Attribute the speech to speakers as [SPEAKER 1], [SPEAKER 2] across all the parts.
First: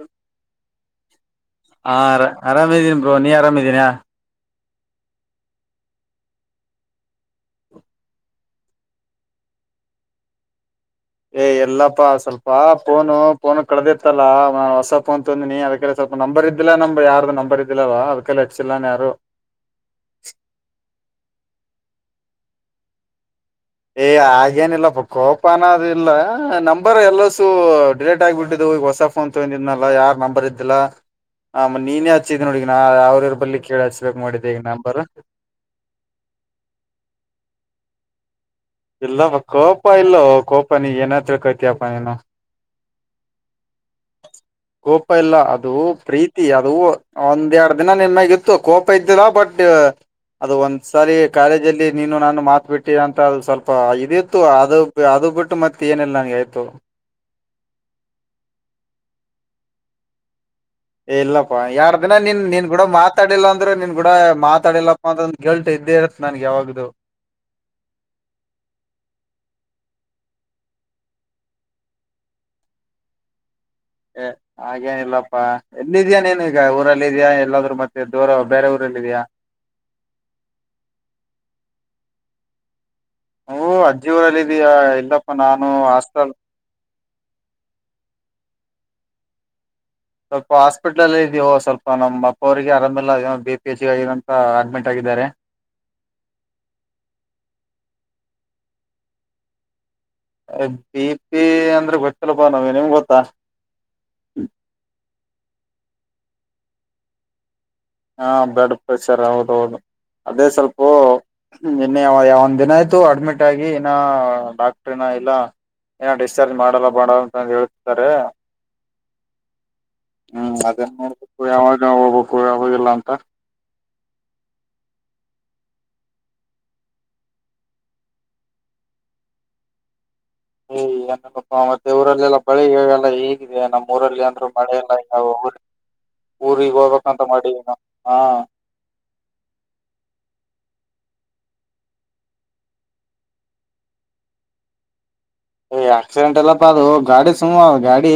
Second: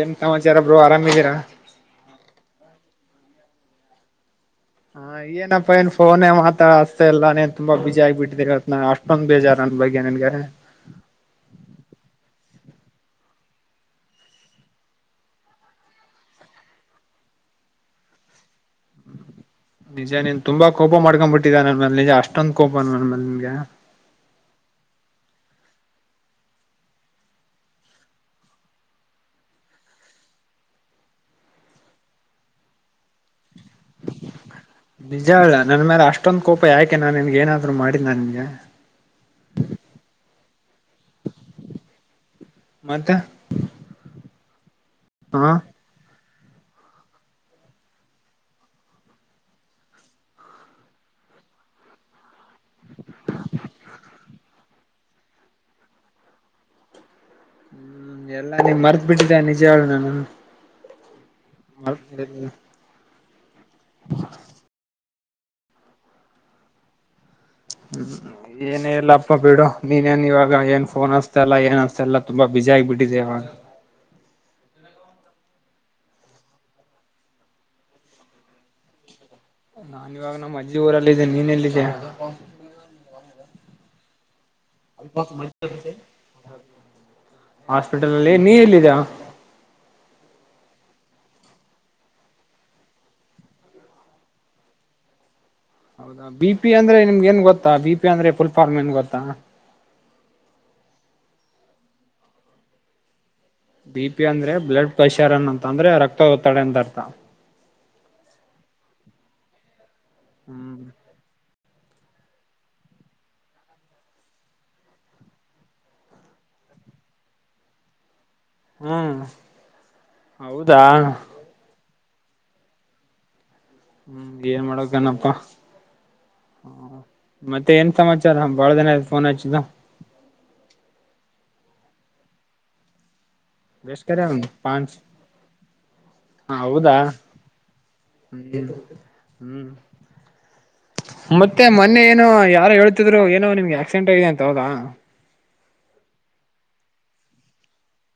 [SPEAKER 1] ಏನ್ ಸಮಾಚಾರ ಬ್ರೋ ಆರಾಮ ಇದೀರಾ.
[SPEAKER 2] ಹಾ ಅರ ಆರಾಮಿದೀನಿ ಬ್ರೋ ನೀ ಆರಾಮ ಇದೀರಾ [unintelligible]
[SPEAKER 1] ಹಾ ಏನಪ್ಪಾ ಎನ್ ಫೋನೆ ಮಾತಾ ಹಸ್ತಾ ಇಲ್ಲ ನಿನ್ ತುಂಬಾ ಬಿಜಿ ಆಗಬಟ್ಟಿದಿರ ನಾ ಅಷ್ಟ್ ಅಸ್ಟೊಂದ ಬೇಜಾರ ನನ್ ಬಗ್ಗೆ ನಿನಿಗೆ.
[SPEAKER 2] ಏ ಇಲ್ಲಪ್ಪಾ ಸ್ವಲ್ಪ ಫೋನು ಪೋ ಕಳದಿತ್ತಲ್ಲ ನ ಹೊಸ ಫೋನ್ ತೊಂದಿನಿ ಅದಕಲೆ ಸ್ವಲ್ಪ ನಂಬರ್ ಇದಿಲ್ಲಾ ನಂಬ್ ಯಾರ್ದು ನಂಬರ್ ಇದಿಲ್ಲಲ ಅದಕಲೆ ಹಚ್ಚಿಲ್ಲಾನ ಯಾರು.
[SPEAKER 1] ನಿಜ ನೀನ್ ತುಂಬಾ ಕೋಪ ಮಾಡ್ಕೊಂಡ್ ಬಿಟ್ಟಿದ್ಯಾ ನನ್ನ ಮೇಲೆ ನಿಜ ಅಷ್ಟೊಂದ್ ಕೋಪ ನಾ ನನ್ನ ಮೇಲೆ ನಿನ್ಗೆ.
[SPEAKER 2] ಏ ಆಗೇನಿಲ್ಲಪ್ಪ ಕೋಪ ಅನೋದ ಇಲ್ಲ ನಂಬರ್ ಎಲ್ಲಸು ಡಿಲೇಟ್ ಆಗ್ಬಿಟ್ಟಿದ್ದು ಈಗ ಹೊಸ ಫೋನ್ ಫೋನ್ ತಗೊಂಡಿದ್ನಲ್ಲ ಯಾರ ನಂಬರ್ ಇದ್ದಿಲ್ಲಾ ಆ ಮ ನೀನೇ ಹಚ್ಚಿದ ನೋಡ ಈಗ ನಾ ಅವ್ರ ಇವರ್ ಬಲ್ಲಿ. ಕೇಳ ಹಚ್ಚಬೇಕ ಮಾಡಿದ್ದೆ ಈ ನಂಬರು.
[SPEAKER 1] ಹೇಳ ನನ್ ಮೇಲ ಅಷ್ಟ ಅಷ್ಟೊಂದ ಕೋಪ ಯಾಕೆ ನಾ ನಿನ್ಗೆ ಏನಾದ್ರು ಮಾಡಿದ್ನ ನಿನ್ಗೆ.
[SPEAKER 2] ಇಲ್ಲವ ಕೋಪ ಇಲ್ಲೋ ಕೋಪ ನೀ ಏನ ಹಚ್ಚಕತ್ಯಪ್ಪ ನೀನು.
[SPEAKER 1] ಮತ್ತ.
[SPEAKER 2] ಕೋಪ ಇಲ್ಲ
[SPEAKER 1] ಹಾ
[SPEAKER 2] ಅದು ಪ್ರೀತಿ. ಪ್ರೀತಿ ಅದು ಒಂದ್ದೇರಡ್ ದಿನ ನಿನ್ನ್ ಮ್ಯಾಗ ಇತ್ತು ಕೋಪ ಇದ್ದಿಲ ಬಟ್. ಅದು ಒಂದ್ ಸಾರಿ ಕಾಲೇಜ್ ಅಲ್ಲಿ ನೀನು ನಾನು ಮಾತ್ ಬಿಟ್ಟಿ ಅಂತ ಅದು ಸ್ವಲ್ಪ ಇದಿತ್ತು ಅದು ಅದು ಬುಟ್ಟು ಮತ್ತ ಏನಿಲ್ಲ ನನ್ಗೆ ಆಯ್ತು
[SPEAKER 1] ಹ್ಮ ಎಲ್ಲ ನೀ ಮರ್ತ್ ಬಿಟ್ಟಿದ್ದ ನಿಜ ಹೇಳ ನಾನು
[SPEAKER 2] ಇಲ್ಲಪ್ಪ ಯಾರ್ ದಿನ ನೀನ್
[SPEAKER 1] ಮರ್ತ್ಬಿಟ್ಟಿದ್ದೀನಿ
[SPEAKER 2] ನಿನ್ ಕೂಡ ಮಾತಾಡಿಲ್ಲ ಅಂದ್ರೆ ನಿನ್ ಕೂಡ ಮಾತಾಡಿಲ್ಲ ಮತ್ತೊಂದು ಗೆಲ್ಟ್ ಇದ್ದೇ ಇರುತ್ತೆ ನನ್ಗೆ ಯಾವಾಗ್ದು
[SPEAKER 1] ಹ್ಮ [inaudible] ಏನೇ ಇಲ್ಲ ಅಪ್ಪ ಬಿಡು ನೀನೆನ್ ಇವಾಗ ಏನ್ ಫೋನ್ ಅಸ್ತಾಲ್ಲ ಏನ್ ಅನ್ಸ್ತಾಲ್ಲ ತುಂಬಾ ಬಿಜಿ ಆಗ್ಬಿಟ್ಟಿದೆ ಇವಾಗ
[SPEAKER 2] ಏ
[SPEAKER 1] ಹ [inaudible]
[SPEAKER 2] ಹಾಗೇನಿಲ್ಲಪ್ಪಾ ಎಲ್ಲಿದ್ಯಾ ನೀನು ಈಗ ಊರಲ್ಲಿ ಇದ್ಯಾ ಎಲ್ಲಾದ್ರು ಮತ್ತೆ ದೂರ ಬೇರೆ ಊರಲ್ಲ ಇದ್ಯಾ
[SPEAKER 1] ನಾನ್ ಇವಾಗ ನಮ್ಮ್ ಅಜ್ಜಿ ಊರಲ್ಲಿದ್ದೇನಿ ನೀನ್ ಎಲ್ಲಿದಿಯಾ
[SPEAKER 2] ಹ್ಮ್ ಅಜ್ಜಿ ಊರಲ್ಲ ಇದೀಯಾ ಇಲ್ಲಪ್ಪಾ ನಾನು ಹಾಸ್ಟೆಲ್
[SPEAKER 1] ಹಾಸ್ಪಿಟಲ್ ನಲ್ಲಿ ನೀ ಎಲ್ಲಿದ್ಯಾ
[SPEAKER 2] ಸ್ವಲ್ಪ ಹಾಸ್ಪಿಟ್ಲ್ ಅಲ್ಲಿ ಇದಿಒ ಸ್ವಲ್ಪ ನಮ್ಮ್ ಅಪ್ಪ ಅವರಿಗೆ ಆರಾಮೆಲ್ಲ ಏನೋ ಬಿ ಪಿ ಎಚ್ಗಂತ ಅಡ್ಮಿಟ್ ಆಗಿದ್ದಾರೆ
[SPEAKER 1] ಹೌದಾ ಬಿ ಪಿ ಅಂದ್ರೆ ನಿಮ್ಗೆ ಏನ್ ಗೊತ್ತ ಬಿ ಪಿ ಅಂದ್ರೆ ಫುಲ್ ಫಾರ್ ಏನ್ ಗೊತ್ತ
[SPEAKER 2] ಅರೆ ಬಿ ಪಿ ಅಂದ್ರೆ ಗೊತ್ತಿಲ್ಲಪಾ ನಾವ ನಿಮ್ಗೆ ಗೊತ್ತಾ
[SPEAKER 1] ಬಿ ಪಿ ಅಂದ್ರೆ ಬ್ಲಡ್ ಪ್ರೆಷರ್ ಅನ್ಂತ ಅಂದ್ರೆ ರಕ್ತದ ಒತ್ತಡ ಅಂತ ಅರ್ಥ
[SPEAKER 2] ಹಾ ಬ್ಲಡ್ ಪ್ರೆಷರ್ ಹೌದ ಹೌದು ಅದೇ
[SPEAKER 1] ಹ್ಮ್
[SPEAKER 2] ಸ್ವಲ್ಪು ಹ್ಮ್ ನ್ನೆ ಯ ಯಾವ ಒಂದ್ ದಿನ ಆಯ್ತು ಅಡ್ಮಿಟ್ ಆಗಿ ಇನ ಡಾಕ್ಟ್ರನ ಇಲ್ಲ ಏನೋ ಡಿಸ್ಚಾರ್ಜ್ ಮಾಡಲ್ಲ ಬೇಡ ಅಂತ ಹೇಳ್ತ್ತಿದ್ದಾರೆ
[SPEAKER 1] ಹ್ಮ್
[SPEAKER 2] ಹ್ಮ್
[SPEAKER 1] ಹೌದಾ
[SPEAKER 2] ಅದೇ [unintelligible] ನೋಡ್ಬೇಕು ಯಾವಾಗ ಹೋಗ್ಬೇಕು ಯಾವಾಗಿಲ್ಲ ಅಂತ
[SPEAKER 1] ಹ್ಮ್ ಏನ್ ಮಾಡಕನಪ್ಪಾ ಮತ್ತೆ ಏನ್ ಸಮಾಚಾರ ಬಾಳ ದಿನ ಆಯ್ತು ಫೋನ್ ಹಚ್ಚಿದ್ದ
[SPEAKER 2] ಏ ಏನಪ್ಪ ಮತ್ತೆ ಊರಲ್ಲೆಲ್ಲಾ ಬಳಿಲ್ಲ ಈಗ [unintelligible] ಇದೆ ನಮ್ಮ್
[SPEAKER 1] ಎಷ್ಟ್ ಕರೆ
[SPEAKER 2] ಊರಲ್ಲಿ ಅಂದ್ರು
[SPEAKER 1] ಅವನು
[SPEAKER 2] ಮಳೆಲ್ಲ
[SPEAKER 1] ಪಾಂಚ್
[SPEAKER 2] [unintelligible] ಈಗ
[SPEAKER 1] ಹ
[SPEAKER 2] ಊರಿಗೆ
[SPEAKER 1] ಹೌದಾ
[SPEAKER 2] ಹೋಗ್ಬೇಕಂತ ಮಾಡಿದ್ದನ [unintelligible] ಹಾ
[SPEAKER 1] ಹ್ಮ್ ಹ್ಮ್ ಮತ್ತೆ ಮೊನ್ನೆ ಏನೋ ಯಾರೋ ಹೇಳ್ತಿದ್ರು ಏನೋ ನಿಮ್ಗೆ ಆಕ್ಸಿಡೆಂಟ್ ಆಗಿದೆ ಅಂತ ಹೌದಾ
[SPEAKER 2] ಏ ಆಕ್ಸಿಡೆಂಟ್ ಎಲ್ಲಪ ಅದು ಗಾಡಿ ಸುಮ್ ಅ ಗಾಡಿ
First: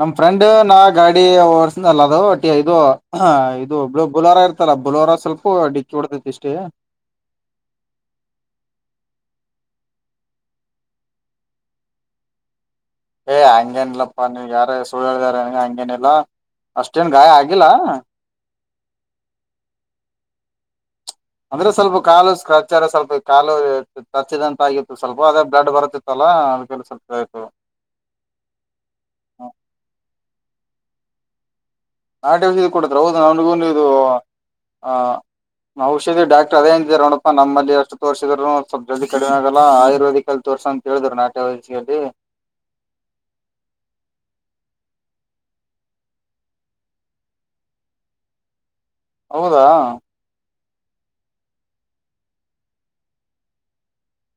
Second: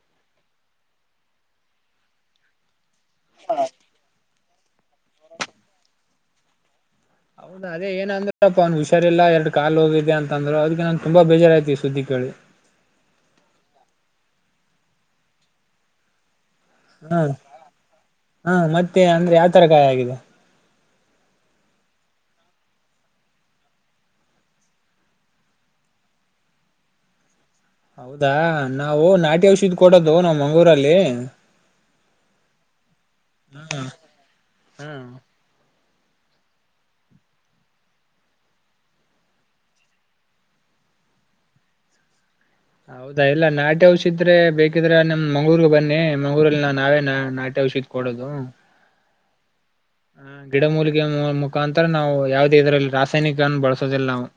[SPEAKER 2] ನಮ್ ಫ್ರೆಂಡ್ ನಾ ಗಾಡಿ ಓರ್ಸ ಅಲ್ಲ ಅದು ಒಟಿ ಇದು ಹಾ ಇದುಳ ಬುಲೋರ ಇರ್ತಲ್ಲ ಬುಲೋರ ಸ್ವಲ್ಪ ಡಿಕ್ಕಿ ಹೋಡ್ತೈತಿ ಇಷ್ಟೇ
[SPEAKER 1] ಹೌದ ಅದೆ ಏ ಅಂದ್ರಪ್ಪ ಅವನ್ ಹುಷಾರಿಲ್ಲ ಎರಡ್ ಕಾ ಹೋಗಿದೆ ಅಂತ ಅಂದ್ರು ಅದ್ಕೆ ನನ್ ತುಂಬಾ ಬೇಜಾರ್ ಆಯ್ತು ಈ ಸುದ್ದಿ ಕೇಳಿ
[SPEAKER 2] ಏ ಹಂಗೇನ ಇಲ್ಲಪ್ಪಾ ನೀವಗೆ ಯಾರ ಸುಳ್ಳು ಹೇಳಿದಾರೆ ನನ್ಗೆ ಹಂಗೇನಿಲ್ಲಾ ಅಷ್ಟೇನ್
[SPEAKER 1] ಹಾ
[SPEAKER 2] ಗಾಯ ಆಗಿಲ್ಲಾ
[SPEAKER 1] ಹಾ ಮತ್ತೆ ಅಂದ್ರೆ ಯಾವ್ ತರ ಗಾಯ ಆಗಿದೆ
[SPEAKER 2] ಅಂದ್ರೆ ಸ್ವಲ್ಪ ಕಾಲು ಸ್ಕ್ರಚ್ರ ಸ್ವಲ್ಪ ಕಾಲು ತಚ್ಚಿದ ಅಂತ ಆಗಿತ್ತು ಸ್ವಲ್ಪ ಅದೇ ಬ್ಲಡ್ ಬರತ್ತಿತ್ತಲ್ಲಾ ಅ ಕೆ ಸ್ವಲ್ಪ ಆ್ತು [unintelligible]
[SPEAKER 1] ಹೌದಾ ನಾವು ನಾಟಿ ಔಷಧಿ ಕೊಡೋದು ನಾವ್ ಮಂಗ್ಗಳೂರಲ್ಲಿ
[SPEAKER 2] ನಾಟಿ ವಿಷದಿ ಕೊಡತ್ರ ಹೌದು ನನಿಗೂ ಇದು ಆ
[SPEAKER 1] ಹ್ಮ್
[SPEAKER 2] ಔಷಧಿ ಡಾಕ್ರ್ ಅದೇ ಇದಿದದ್ದಾರೆ ನೋಣಪ್ಪ ನಮ್ಮಲ್ಲಿ ಅಷ್ಟು ತೋರಿಸಿದ್ರು ಸ್ವಲ್ಪ ಜಲ್ದಿ ಕಡಿಮೆ ಆಗಲ್ಲ ಆಯುರ್ವೇದಿಕ್ ಅಲ್ಲಿ ತೋರ್ಸಂತ ಕೆಳೇಳಿದ್ರು ನಾಟಿ ಔಷಧಿಯಲ್ಲಿ
[SPEAKER 1] ಹೌದಾ ಇಲ್ಲಾ ನಾಟಿ ಔಷಿದ್ರೆ ಬೇಕಿದ್ರೆ ನಮ್ ಮಂಗಳೂರ್ ಬನ್ನಿ ಮಂಗಳೂರಲ್ಲಿ ನಾ ನಾವೇ ನಾಟಿ ಔಷಿದ್ ಕೊಡದು
[SPEAKER 2] ಹೌದಾ
[SPEAKER 1] ಹ್ಮ್ ಗಿಡ ಮೂಲಿಕಯಾ ಮು ಮುಖಾಂತರ ನಾವು ಯಾವುದೇ ಇದ್ರಲ್ಲಿ ರಾಸಾಯನಿಕನ್ನ ಬಳಸೋದಿಲ್ಲ ನಾವು [inaudible]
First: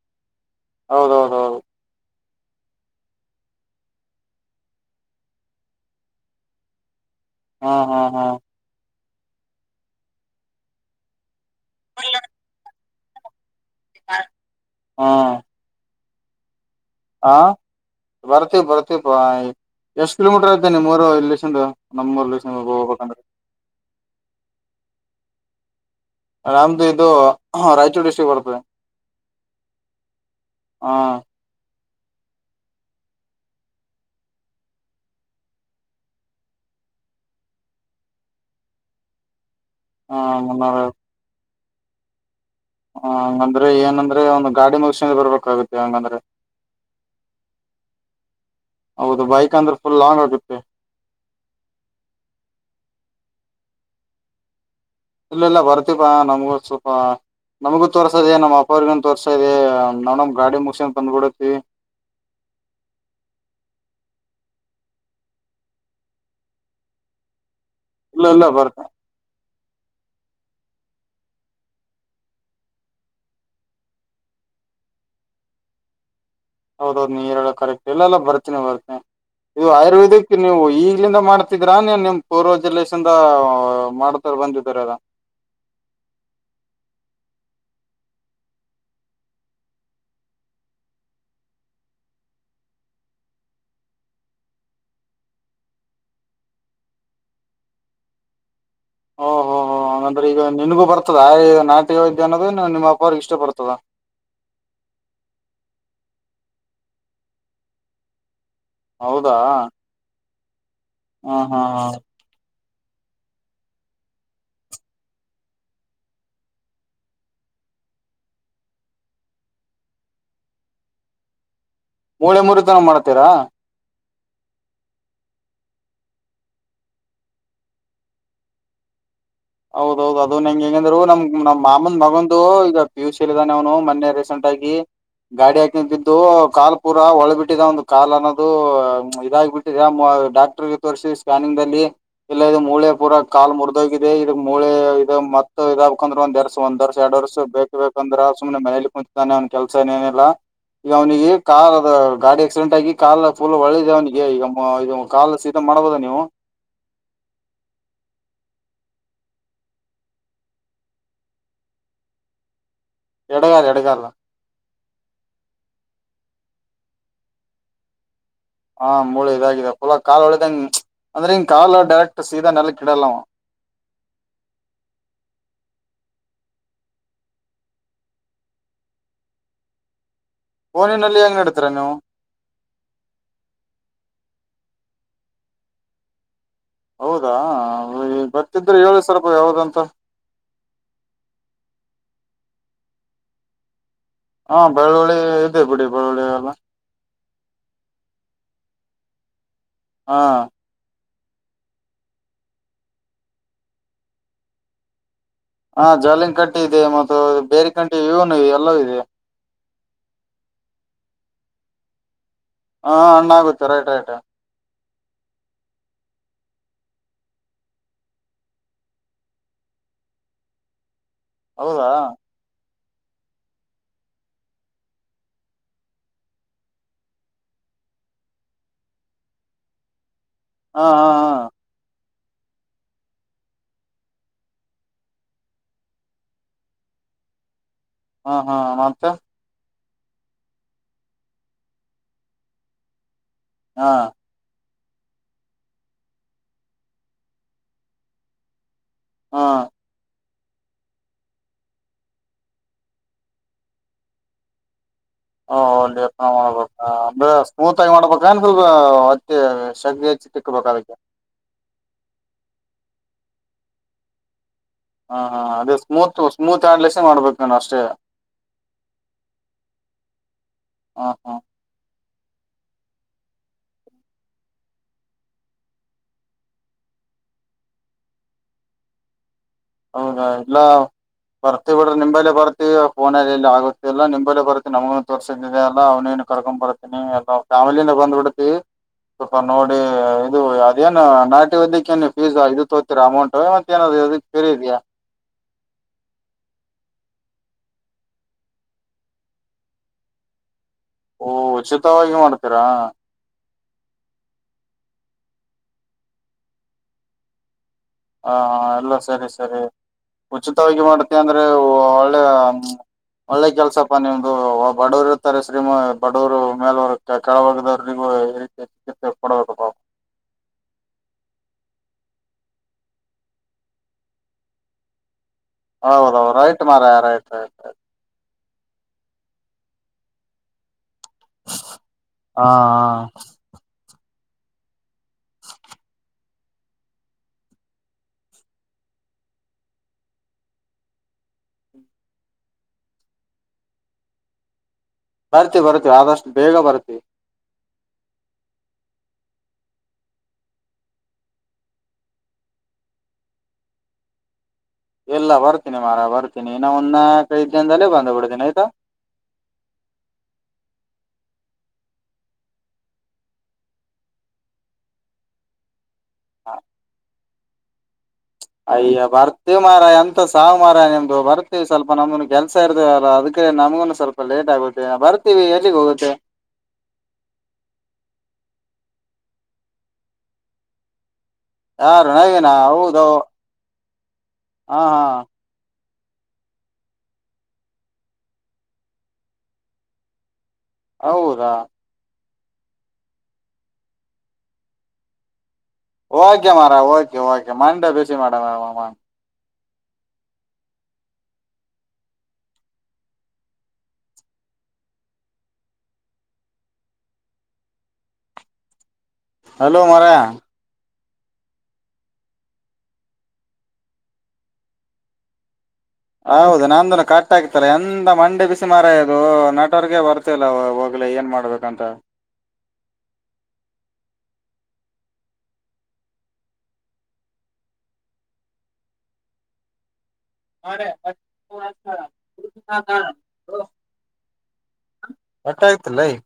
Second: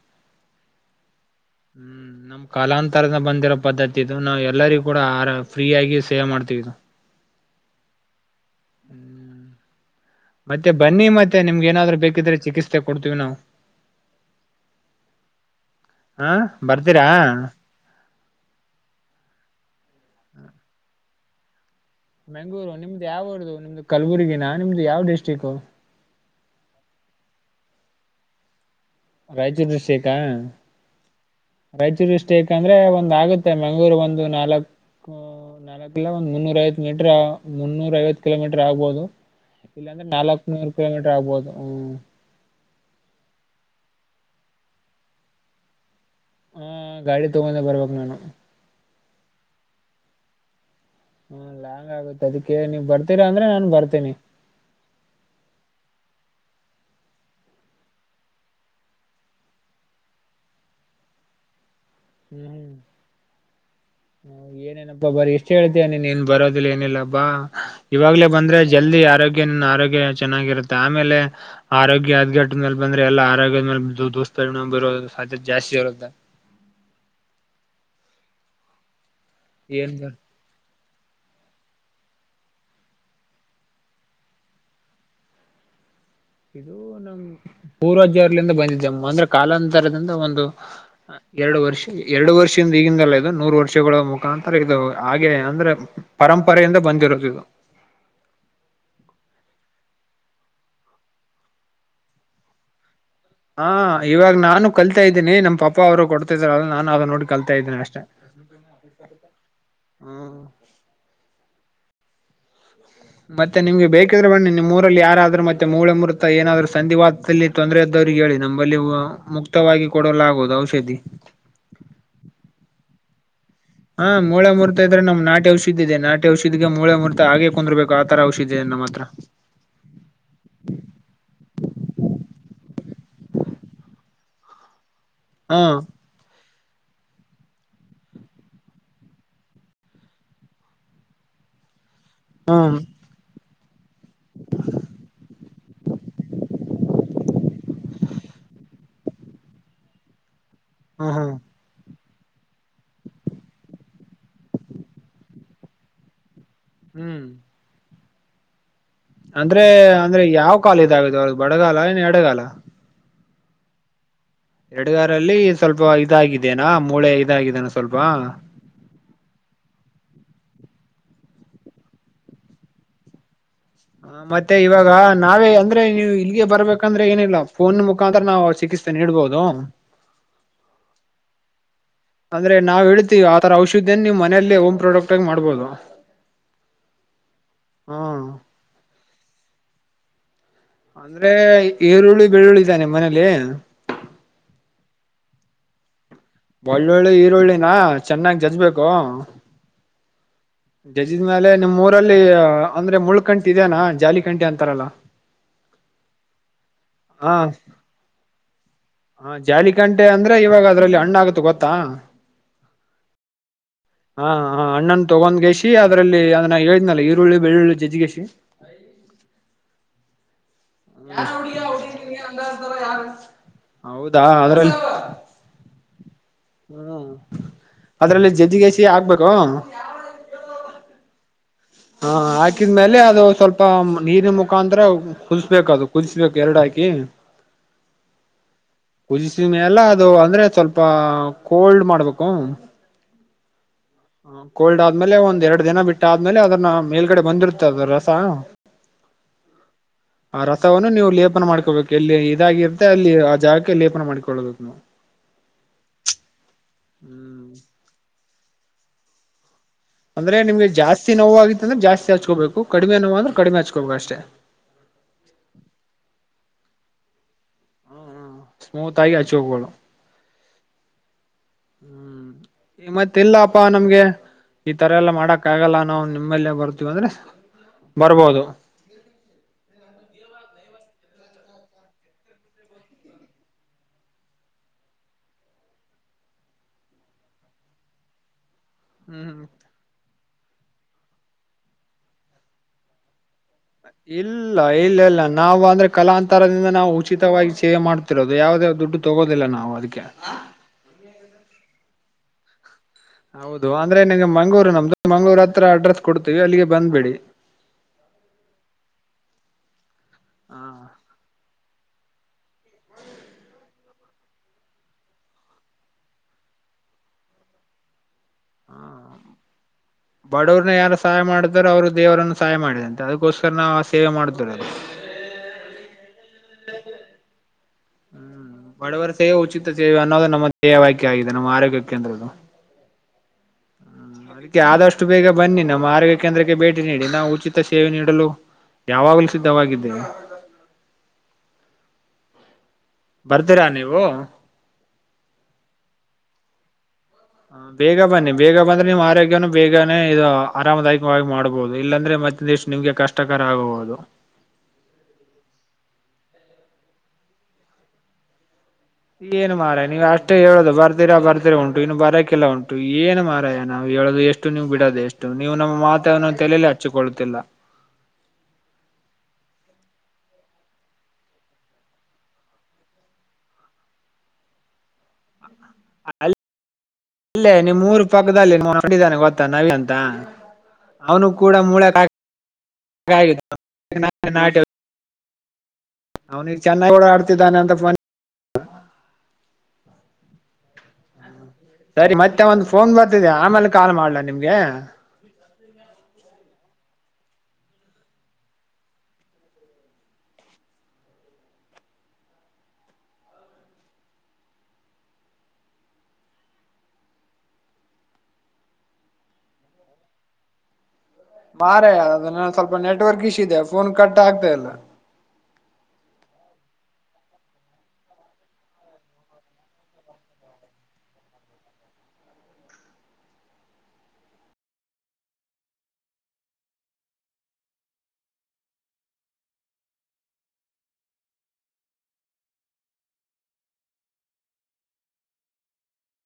[SPEAKER 2] ಹೌದೌದು
[SPEAKER 1] ಹ್ಮ್ ನಮ್ ಕಾಲಾಂತರದ ಬಂದಿರೋ ಪದ್ಧತಿ ಇದು ನಾವವು ಎಲ್ಲರಿ ಕೂಡ ಆ ಫ್ರೀ ಆಗಿ ಸೇವೆ ಮಾಡ್ತೀವಿದು
[SPEAKER 2] ಹ ಹ ಹ
[SPEAKER 1] ಮತ್ತೆ ಬನ್ನಿ ಮತ್ತೆ ನಿಮ್ಗೆ ಏನಾದ್ರು ಬೇಕಿದ್ರೆ ಚಿಕಿಸ್ತೆ ಕೊಡ್ತೀವಿ ನಾವು.
[SPEAKER 2] ಹಾ
[SPEAKER 1] ಹಾ ಬರ್ತೀರಾ.
[SPEAKER 2] ಆ ಬರ್ತೀವಿ ಬರ್ತೀವಿ ಪಾ ಎಷ್ಟು ಕಿಲೋಮೀಟರ್ ಐತೆ ನಿಮ್ಮ ಮೂರು ಇಲ್ಲಿಶಿಂದು.
[SPEAKER 1] ಬೆಂಗೂರು ನಿಮ್ದು ಯಾವುರ್ದು ನಿಮ್ದು ಕಲಬುರಗಿನ ನಿಮ್ದು ಯಾವ ಡಿಸ್ಟ್ರಿಕ್ಕು.
[SPEAKER 2] ನಮ್ದು ಇದು ರಾಯಚೂರು ಡಿಸ್ಟ್ರಿಕ್ ಬರ್ತದೆ.
[SPEAKER 1] ರಾಯಚೂರ ಡಿಸ್ಟ್ರಿಕ್ಕಾ.
[SPEAKER 2] ಹಾ
[SPEAKER 1] ರಾಯಚೂರ ಡಿಸ್ಟ್ರಿಕ್ಕ್ ಅಂದ್ರೆ ಒಂದ್ ಆಗುತ್ತೆ ಮಂಗಳೂರು ಒಂದು ನಾಲ್ಕು ಅ ನಾಲಕ್ಕಿಲ್ಲ ಒಂದ್ ಮುನ್ನೂರ ಐವತ್ ಮೀಟರ್ ಮುನ್ನೂರ ಐವತ್ತು ಕಿಲೋಮೀಟರ್ ಆಗ್ಬಹುದು. ಇಲ್ಲಂದ್ರ
[SPEAKER 2] ಹಾ
[SPEAKER 1] ನಾಲಕ್ ನೂರು
[SPEAKER 2] ಮುನ್ನೂರ
[SPEAKER 1] ಕಿಲೋಮೀಟರ್ ಆಗ್ಬಹುದು ಹ್ಮ್.
[SPEAKER 2] ಹ ಹಂಗಂದ್ರೆ ಏನಂದ್ರೆ ಒಂದು ಗಾಡಿ ಮುಗಸಿನ ಬರ್ಬೇಕಾಗುತ್ತೆ ಹಂಗಂದ್ರೆ.
[SPEAKER 1] ಹ್ಮ್ ಗಾಡಿ ತಗೊಂಡೆ ಬರ್ಬೇಕ್ ನೀನು.
[SPEAKER 2] ಹೌದು ಬೈಕ್ ಅಂದ್ರೆ ಫುಲ್ ಲಾಂಗ್ ಆಗುತ್ತೆ.
[SPEAKER 1] ಹ್ಮ್ ಲಾಂಗ್ ಆಗುತ್ತೆ ಅದಕ್ಕೆ ನೀವು ಬರ್ತೀರಾ ಅಂದ್ರೆ ನಾನ್ ಬರ್ತೇನಿ.
[SPEAKER 2] ಇಲ್ಲ ಇಲ್ಲ ಬರ್ತಿಪಾ ನಮ್ಗೂ ಸ್ವಲ್ಪಾ. ನಮಗ ತೋರ್ಸಾದೆ, ನಮ್ಮ ಅಪ್ಪ ಅವರಗೊಂದ್ ತೋರ್ಸಾದೆ ನೋಡಮ್ ಗಾಡಿ ಮುಗಸಂದ್ ಬಂದ್ ಬಿಡತ್ತಿವಿ.
[SPEAKER 1] ಹ್ಮ್ ಹ್ಮ್ ಹ ಏನೇನಪ್ಪಾ ಬರೀ ಇಷ್ಟೇಳ್ತಿಯ ನೀನ್ ಏನ್ ಬರೋದಿಲ್ಲ ಏನಿಲ್ಲಾ ಬಾ.
[SPEAKER 2] ಇಲ್ಲ
[SPEAKER 1] ಇವಾಗ್ಲೇ
[SPEAKER 2] ಇಲ್ಲ
[SPEAKER 1] ಬಂದ್ರೆ
[SPEAKER 2] ಬರ್ತ
[SPEAKER 1] ಜಲ್ದಿ ಆರೋಗ್ಯ ನಿನ್ ಆರೋಗ್ಯ ಚೆನ್ನಾಗಿರುತ್ತೆ ಆಮೇಲೆ ಆರೋಗ್ಯ ಹದ್ಗೆಟ್ ಮೇಲ್ ಬಂದ್ರೆ ಎಲ್ಲ ಆರೋಗ್ಯದ ಮೇಲೆ ದು ದುಷ್ಪರಿಣಾಮ ಬೀರೋದು ಸಾಧ್ಯತೆ ಜಾಸ್ತಿ ಇರುತ್ತೆ.
[SPEAKER 2] ಹೌದೌದ್ ನೀ ಹೇಳದ ಕರೆಕ್ಟ್ ಇಲ್ಲಲ್ಲಾ ಬರ್ತಿನಿ ಬರ್ತಿನಿ ಇದು
[SPEAKER 1] ಏನ್
[SPEAKER 2] ಆಯುರ್ವೇದಿಕ್ ನೀವು ಈಗ್ಲಿಂದ ಮಾಡ್ತಿದ್ರಾ ನೀನ್ ನಿಮ್ ಪೂರ್ವಜರ್ಲೇಶಿಂದ್ರ ಮಾಡ್ತಾರ ಬಂದಿದ್ರ ಅದ.
[SPEAKER 1] ಇದು ನಮ್ ಪೂರ್ವಜರ್ಲಿಂದ ಬಂದಿದೆ ಅಂದ್ರೆ ಕಾಲಾಂತರದಿಂದ ಒಂದು ಎರಡು ವರ್ಷ ಎರಡು ವರ್ಷಿಂದ ಈಗಿಂದಲ್ಲ ಇದು ನೂರ್ ವರ್ಷಗಳ ಮುಖಾಂತರ ಇದು ಹಾಗೆ ಅಂದ್ರೆ ಪರಂಪರೆಯಿಂದ ಬಂದಿರೋದು ಇದು.
[SPEAKER 2] ಓ ಹೊ ಹ್ ಹಾಗಂದ್ರೆ ಈಗ ನಿನ್ಗೂ ಬರ್ತದ ಈ ನಾಟಿ ವೈದ್ಯ ಅನ್ನೋದು ಏನ ನಿಮ್ಮ ಅವ್ರಿಗ್ ಇಷ್ಟ ಬರ
[SPEAKER 1] ಹಾ ಇವಾಗ ನಾನು ಕಲ್ತಾ ಇದ್ದೀನಿ ನಮ್ಮ ಪಪಾ ಅವರು ಕೊಡ್ತಿದ್ರ ಅ ನಾನು ಅದನ್ನ ನೋಡಿ ಕಲ್ತಾ ಇದ್ದೀನಿ ಅಷ್ಟೇ.
[SPEAKER 2] ಹೌದಾ
[SPEAKER 1] ಹ್ಮ
[SPEAKER 2] ಹ ಹಾ ಹಾ
[SPEAKER 1] ಮತ್ತೆ ನಿಮ್ಗೆ ಬೇಕಿದ್ರೆ ಬನ್ನಿ ನಿಮ್ಮೂರಲ್ಲಿ ಯಾರಾದ್ರು ಮತ್ತೆ ಮೂಳೆಮುರುತ ಏನಾದ್ರು ಸಂಧಿವಾತದಲ್ಲಿ ತೊಂದ್ರೆ ಇದ್ದವ್ರಿಗೆ ಹೇಳಿ ನಂಬಲ್ಲಿ ಮುಕ್ತವಾಗಿ ಕೊಡಲು ಆಗುವುದು ಔಷಧಿ.
[SPEAKER 2] ಮೂಳೆ ಮುರಿತ ಮಾಡ್ತೀರಾ.
[SPEAKER 1] ಹಾ ಮೂಳೆ ಮುರುತ ಇದ್ರೆ ನಮ್ ನಾಟಿ ಔಷಧಿದೆ ನಾಟಿ ಔಷಧಿಗೆ ಮೂಳೆ ಮೂರ್ತ ಹಾಗೆ ಕುಂದರ್ಬೇಕು ಆತರ ಔಷಧಿ ಇದೆ ನಮ್ಮ ಹತ್ರ.
[SPEAKER 2] ಹೌದೌದ್ ಅದು ನಂ ಹೆಂಗಂದ್ರು ನಮ್ ನಮ್ ಮಾಮಂದ ಮಗಂದು ಈಗ ಪಿಯೂಸಿಯಲ್ಲಿದ್ದಾನೆ ಅವನು ಮೊನ್ನೆ ರೀಸೆಂಟ್ ಆಗಿ ಗಾಡಿ
[SPEAKER 1] ಹಾ
[SPEAKER 2] ಹಾಕಂಡ್ ಬಿದ್ ದು ಕಾಲ್ ಪೂರ ಒಳ ಬಿಟ್ಟಿದೆ ಒಂದು ಕಾಲ್ ಅನ್ನೋದು ಇದಾಗಿಬಟ್ಟಿದೆ ಡಾಕ್ಟರ್ಗೆ ತೋರಿಸಿ ಸ್ಕ್ಯಾನಿಂಗಲ್ಲಿ ಇಲ್ಲ ಇದು
[SPEAKER 1] ಹ್ಮ್ ಹ್ಮ್
[SPEAKER 2] ಮೂಳೆ ಪೂರ ಕಾಲ್ ಮುರಿದೋಗಿದೆ. ಮೂಳೆ ಇದು ಮತ್ತ ಇದ ಆಗಬೇಕಂದ್ರ ಮತ್ತ ಒಂದ್ ವರ್ಷ ಎರಡು ವರ್ಷ ಬೇಕು. ಬಂದ್ರೆ ಸುಮ್ನೆ ಮನೇಲಿ ಕುಂತಿದಾನೆ ಅವ್ನು ಕೆಲಸ ಏನೇನಿಲ್ಲ ಈಗ ಅವನಿಗೆ
[SPEAKER 1] ಹ್ಮ್
[SPEAKER 2] ಕಾರ್ ಅದ ಗಾಡಿ ಆಕ್ಸಿಡೆಂಟ್ ಆಗಿ ಕಾಲ ಫುಲ್ ಒಳ್ಳಿದೆ ಅವನಿಗೆ ಈಗ ಇದು ಕಾಲ್ ಶೀದ ಮಾಡ್ಬಹದ ನೀವು.
[SPEAKER 1] ಹ್ಮ್ ಅಂದ್ರೆ ಅಂದ್ರೆ ಯಾವ್ ಕಾಲ ಇದಾಗಿದೆ ಅವ್ರ್ದು ಬಡಗಾಲ ಇಲ್ಲ ಎಡಗಾಲ.
[SPEAKER 2] ಎಡಗಾಲ ಎಡಗಾಲ್
[SPEAKER 1] ಎಡಗಾರಲ್ಲಿ ಸ್ವಲ್ಪ ಇದಾಗಿದೇನಾ ಮೂಳೆ ಇದಾಗಿದ್ದಾನಾ ಸ್ವಲ್ಪಾ
[SPEAKER 2] ಹಾ ಮೂಳು ಇದಾಗಿದೆ ಫುಲ ಕಾಲ್ ಹೊಳಿದಂಗ ಅಂದ್ರೆ ಹಿಂಗ ಕಾಲ್ ಡೈರೆಕ್ಟ್ ಸೀದಾ ನೆಲ್ಲಕಿಡಲ್ಲವ್
[SPEAKER 1] ಹಾ ಮತ್ತೆ ಇವಾಗ ನಾವೇ ಅಂದ್ರೆ ನೀವು ಇಲ್ಲಿಗೆ ಬರ್ಬೇಕಂದ್ರೆ ಏನಿಲ್ಲಾ ಫೋನ್ ಮುಖಾಂತರಾ ನಾವು ಚಿಕಿತ್ಸೆ ನೀಡಡ್ಬೋದು
[SPEAKER 2] ಫೋನಿನಲ್ಲಿ ಹೆಂಗ ನಿಡತೀರಾ ನೀವು
[SPEAKER 1] ಅಂದ್ರೆ ನಾವ್ ಹೇಳ್ತಿವಿ ಆ ತರಾ ಔಷಧಿಯನ್ ನೀವು ಮನೆಲ್ಲೇ ಓಮ್ ಪ್ರಾಡಕ್ಟ್ ಆಗಿ ಮಾಡಬಹದು
[SPEAKER 2] ಹೌದಾ ಬರ್ತಿದ್ರೆ ಹೇಳಿ ಸ್ವಲ್ಪ ಯಾವದಂತಾ
[SPEAKER 1] ಅಂದ್ರೆ ಈರುಳ್ಳಿ ಬೆಳ್ಳುಳ್ಳಿದಾನೆ ಮನೇಲಿ
[SPEAKER 2] ಹಾ ಬೆಳ್ಳುಳ್ಳಿ ಇದೆ ಬಿಡಿ ಬೆಳ್ಳುಳ್ಳಿ ಎಲ್ಲಾ
[SPEAKER 1] ಬಳ್ಳೋಳ್ಳಿ ಈರುಳ್ಳಿನ ಚೆನ್ನಾಗ್ ಜಜ್ಬೇಕು
[SPEAKER 2] ಹಾ
[SPEAKER 1] ಜಜಿದ್ ಮೇಲೆ ನಿಮ್ ಊರಲ್ಲಿ ಅಂದ್ರೆ ಮುಳ್ಕಂಟಿ ಇದೇನಾ ಜಾಲಿಕಂಠಿ ಅಂತಾರಲ್ಲಾ [inaudible]
[SPEAKER 2] ಹಾ ಜಾಲಿನ್ ಕಟ್ಟಿ ಇದೆ ಮತ್ತು ಬೇರೆ ಕಂಟಿ ಇವನು ಇದೆ ಎಲ್ಲೂ ಇವೇ
[SPEAKER 1] ಹ ಜಾಲಿಕಂಟೆ ಅಂದ್ರೆ ಇವಾಗ ಅದ್ರಲ್ಲಿ ಹಣ್ಣ ಆಗತ್ ಗೊತ್ತಾ
[SPEAKER 2] ಹಾ ಹಣ್ಣ್ ಆಗುತ್ತೆ ರೈಟ್ ರೈಟ್
[SPEAKER 1] ಹಾ ಹ ಹಣ್ಣನ್ ತಗೊಂಡ್ ಕೆಸಿ ಅದ್ರಲ್ಲಿ ಅದನ್ನ ಹೇಳಿದ್ದನ್ನೆಲ್ಲಾ ಈರುಳ್ಳಿ ಬೆಳ್ಳುಳ್ಳಿ ಜಜ್ಜಿ ಕೇಸಿ [unintelligible] [unintelligible]
[SPEAKER 2] ಹೌದಾ
[SPEAKER 1] ಹೌದಾ ಅದ್ರಲ್ಲಿ ಹುಂ ಅದ್ರಲ್ಲಿ ಜಜ್ಜಿ ಕೇಸಿ ಹಾಕ್ಬೇಕು
[SPEAKER 2] ಹಾ ಹಾ ಹಾ
[SPEAKER 1] ಹಾ ಹಾಕಿದ್ಮೇಲೆ ಅದು ಸ್ವಲ್ಪ ನೀರಿನ ಮುಖಾಂತರಾ ಕುದಸ್ಬೇಕ ಅದು ಕುದಿಸಬೇಕು ಎರಡು ಹಾಕಿ
[SPEAKER 2] ಹಾ ಹಾ ಮತ್ತೆ
[SPEAKER 1] ಮ್ ಎಲ್ಲಾ ಅದು ಅಂದ್ರೆ ಸ್ವಲ್ಪ ಕೋಲ್ಡ್ ಮಾಡ್ಬೇಕು
[SPEAKER 2] ಹಾ
[SPEAKER 1] ಕೋಲ್ಡ್ ಆದ್ಮೇಲೆ ಒಂದ್ ಎರಡ್ ದಿನ ಬಿಟ್ಟ ಆದ್ಮೇಲೆ ಅದನ್ನ ಮೇಲ್ಗಡೆ ಬಂದಿರುತ್ತದ ರಸಾ [inaudible]
[SPEAKER 2] ಹಾ
[SPEAKER 1] ಹ ಆ ರಸಾವನ್ನು ನೀವು ಲೇಪನ ಮಾಡ್ಕೊಬೇಕು ಎಲ್ಲಿ ಇದಾಗಿರುತ್ತೆ ಅಲ್ಲಿ ಆ ಜಾಗಕ್ಕೆ ಲೇಪನ ಮಾಡ್ಕೊಳ್ಳಬೇಕು ನಾವು
[SPEAKER 2] ಹ ಲೇಪನಾ ಮಾಡ್ಬೇಕ ಅ
[SPEAKER 1] ಹ್ಮ್
[SPEAKER 2] ಸ್ಮೂತ್ ಆಗಿ ಮಾಡ್ಬೇಕೇನ್
[SPEAKER 1] ಅಂದ್ರೆ ನಿಮಗೆ ಜಾಸ್ತಿ ನೋವು ಆಗಿತ್ತಂದ್ರೆ ಜಾಸ್ತಿ ಹಚ್ಕೋಬೇಕು ಕಡಿಮೆ ನೋವು ಅಂದ್ರೆ ಕಡಿಮೆ ಹಚ್ಕೋಬೇಕ ಅಷ್ಟೇ
[SPEAKER 2] ಹಾ ಹಾ ಅದೇ ಸ್ಮೂತ್ ಸ್ಮೂತ್ ಆಡ್ಲೆಸೇ ಮಾಡ್ಬೇಕು ಎನ ಅಷ್ಟೇ
[SPEAKER 1] ಹ್ಮ್ ಸ್ಮೂತ್ ಆಗಿ ಅಚೋಕೋ ಹೋಗ
[SPEAKER 2] ಹಾ ಹಾ
[SPEAKER 1] ಹುಂ ಮತ್ತೆ ಇಲ್ಲಾಪಾ ನಮ್ಗೆ ಈ ತರಾ ಎಲ್ಲಾ ಮಾಡಕ್ ಆಗಲ್ಲಾ ನಾವು ನಿಮ್ಮೇಲ್ಲೆ ಬರ್ತೀವ ಅಂದ್ರೆ ಬರಬಹುದು
[SPEAKER 2] ಹೌದಾ ಇಲ್ಲಾ ಬರ್ತಿ ಬಿಡ್ರೆ ನಿಂಬೇ ಬರ್ತಿವಿ ಫೋನಲ್ಲಿ ಎಲ್ಲಿ ಆಗುತ್ತಿಲ್ಲಾ ನಿಂಬಲ್ಲೇ ಬರ್ತಿ ನಮಗು ತೋರಿಸಿದ ಅಲ್ಲಾ ಅವ್ನೇನು ಕರ್ಕೊಂಡ್ ಬರ್ತೀನಿ ಎಲ್ಲಾ ಫ್ಯಾಮಿಲಿನ್ ಬಂದ್ ಬಿಡತಿವಿ ಸ್ವಲ್ಪ
[SPEAKER 1] ಹ್ಮ್
[SPEAKER 2] ನೋಡಿ ಇದು ಅದೇನ್ ನಾಟಿ ವೈದ್ಯಕ್ಕ ಏನ್ ಫೀಸ್ ಇದು ತೋತೀರಾ ಅಮೌಂಟ್ ಮ ಏನದು ಅದು [unintelligible]
[SPEAKER 1] ಇಲ್ಲೆ ಇಲ್ಲಾ ನಾವು ಅಂದ್ರೆ ಕಲಾಂತರದಿಂದ ನಾವು ಉಚಿತವಾಗಿ ಸೇವೆ ಮಾಡ್ತಿರೋದು ಯಾವವುದೇವ ದುಡ್ಡು ತಗೋದಿಲ್ಲಾ ನಾವು ಅದಕ್ಕೆ ಕ [unintelligible]
[SPEAKER 2] ಓ ಉಚಿತವಾಗಿ ಮಾಡ್ತೀರಾ
[SPEAKER 1] ಹೌದು ಅಂದ್ರೆ ನಿಂಗೆ ಮಂಗಳೂರು ನಮ್ದು ಮಂಗೂರ್ ಹತ್ರ ಅಡ್ರೆಸ್ ಕೊಡ್ತೀವಿ ಅಲ್ಲಿಗೆ ಬಂದ್ಬೇಡಿ
[SPEAKER 2] ಹ ಎಲ್ಲ ಸರಿ ಸರಿ
[SPEAKER 1] ಹ
[SPEAKER 2] ಉಚಿತವಾಗಿ ಮಾಡತಿ ಅಂದ್ರೆ ಒಳ್ಳೆ ಹ್ಮ ಒಳ್ಳೆ ಕೆಲ್ಸ ಪ್ಪ ನಿಮ್ದು ಬಡವರು ಇರ್ತಾರೆ ಶ್ರೀಮ ಬಡವರು ಮೇಲವರು ಕೆಳವಗದವ್ರಿಗೂ
[SPEAKER 1] ಹ
[SPEAKER 2] ಚ [unintelligible]
[SPEAKER 1] ಬಡವ್ರನ್ನ ಯಾರು ಸಹಾಯ ಮಾಡತಾರೋ ಅವ್ರು ದೇವರನ್ನ ಸಹಾಯ ಮಾಡಿದ ಅಂತೆ ಅದಕ್ಕೋಸ್ರ ನಾವು ಆ ಸೇವೆ ಮಾಡತವೇ ಹ [unintelligible]
[SPEAKER 2] ಹೌದೌಹೌದ ರೈಟ್ ಮಾರಯ ರೈಟ್
[SPEAKER 1] ಹ್ಮ್ ಬಡವರ ಸೇವೆ ಉಚಿತ ಸೇವೆ ಅನ್ನೋದು ನಮ್ಮ ದೇಹ ವಾಕ್ಯ ಆಗಿದೆ ನಮ್ಮ ಆರೋಗ್ಯ ಕೇಂದ್ರದು
[SPEAKER 2] ಹಾ ಹಾ
[SPEAKER 1] ಅದಕ್ಕೆ ಆದಷ್ಟು ಬೇಗ ಬನ್ನಿ ನಮ್ಮ ಆರೋಗ್ಯಕ್ಕೆ ಕೇಂದ್ರಕ್ಕೆ ಭೇಟಿ ನೀಡಿ ನಾವು ಉಚಿತ ಸೇವೆ ನೀಡಲು ಯಾವಾಗಲೂ ಸಿದ್ಧವಾಗಿದ್ದೇವೆ ಬರ್ತೀರಾ ನೀವು
[SPEAKER 2] ಬರ್ತೀವಿ ಬರ್ತೀವಿ ಆದಷ್ಟು ಬೇಗ ಬರ್ತೀವಿ
[SPEAKER 1] ಬೇಗ ಬನ್ನಿ ಬೇಗ ಬಂದ್ರೆ ನಿಮ್ಮ್ ಆರೋಗ್ಯನು ಬೇಗನೆ ಇದು ಆರಾಮದಾಯಕವಾಗಿ ಮಾಡ್ಬಹುದು ಇಲ್ಲಾಂದ್ರೆ ಮತ್ತ ಎಷ್ಟ ನಿಮ್ಗೆ ಕಷ್ಟಕರ ಆಗಬಹುದು
[SPEAKER 2] ಇಲ್ಲ ಬರ್ತನಿ ಮಾರಯ ಬರ್ತೀನಿ ಇನ್ನು ಒಂದನಾಕ್ ಕೈದ ದಿನದಲೇ ಬಂದುಬಿಡ್ತಿನಿ ಆಯ್ತಾ
[SPEAKER 1] ಏನ್ ಮಾರಾಯ ನೀವು ಅಷ್ಟೇ ಹೇಳೋದು ಬರ್ತೀರಾ ಬರ್ತಿರಾ ಉಂಟು ಇನ್ನು ಬರಕಿಲ್ಲ ಉಂಟು ಏನ್ ಮಾರಾಯ ನಾವು ಹೇಳೋದು ಎಷ್ಟು ಎಷ್ಟು ನೀವು ಬಿಡದ ಎಷ್ಟು ನೀವು ನಮ್ಮ ಮಾತನ್ನ ತಲಿಲಿ ಹಚ್ಚಿಕೊಳ್ಳುತ್ತಿಲ್ಲ
[SPEAKER 2] ಅಯ್ಯ ಬರ್ತೇವಿ ಮಾರಾಯ ಎಂತ ಸಾವು ಮಾರಾಯ ನಿಮ್ದು ಬರ್ತೇವಿ ಸ್ವಲ್ಪ ನಮ್ದುನು ಕೆಲ್ಸ ಇರ್ದೆವಲ್ಲ ಅದಕ್ಕೆ ನಮ್ಮನು ಸ್ವಲ್ಪ ಲೇಟ್ ಆಗುತ್ತೆ ಬರ್ತೀವಿ ಎಲ್ಲಿಗೆ ಹೋಗೆ
[SPEAKER 1] ಅ ಅಲ್ಲೇ ನಿಮ್ ಮೂರು ಪಕ್ಕದಲ್ಲಿ ನೋಡಿದಾನೆ ಗೊತ್ತಾ ನವಿನ ಅಂತ ಅವನು ಕೂಡ ಮೂಳೆ
[SPEAKER 2] ಯಾರು ನವೀನಾ ಹೌದು
[SPEAKER 1] [unintelligible]
[SPEAKER 2] ಹಾ ಹಾ
[SPEAKER 1] ಅವ್ನಿಗೆ ಚೆನ್ನಾಗ ಓಡಾಡ್ತಿದ್ದಾನೆ ಅಂತ [unintelligible]
[SPEAKER 2] ಹೌದಾ
[SPEAKER 1] ಸರಿ ಮತ್ತೆ ಒಂದ್ ಫೋನ್ ಬರ್ತಿದೆ ಆಮೇಲೆ ಕಾಲ್ ಮಾಡ್ಲ ನಿಮ್ಗೆ ಹ [unintelligible]
[SPEAKER 2] ಓಕೆ ಮಾರಯ ಓಕೆ ಓಕೆ ಮಂಡೆ ಬಿಸಿ ಮಾಡಮ [unintelligible] ಹಲೋ ಮಾರಾಯ
[SPEAKER 1] ಮಾರಾಯ ಅದನ್ನ ಸ್ವಲ್ಪ ನೆಟ್ವರ್ಕ್ ಇಶ ಇದೆ ಫೋನ್ ಕಟ್ ಆಗ್ತಾ ಇಲ್ಲ
[SPEAKER 2] ಹೌದು ನಂದನು ಕಟ್ ಆಗ್ತಲ್ಲ ಎಂತ ಮಂಡೆ ಬಿಸಿ ಮಾರಯ ಇದು ನೆಟ್ವರ್ಕ್ ಬರ್ತ [unintelligible] ಹೋಗ್ಲಿ ಏನ್ ಮಾಡ್ಬೇಕಂತ ಅ [unintelligible] ಮಕ್ಕ ಆಯ್ತಲ್ಲ [unintelligible]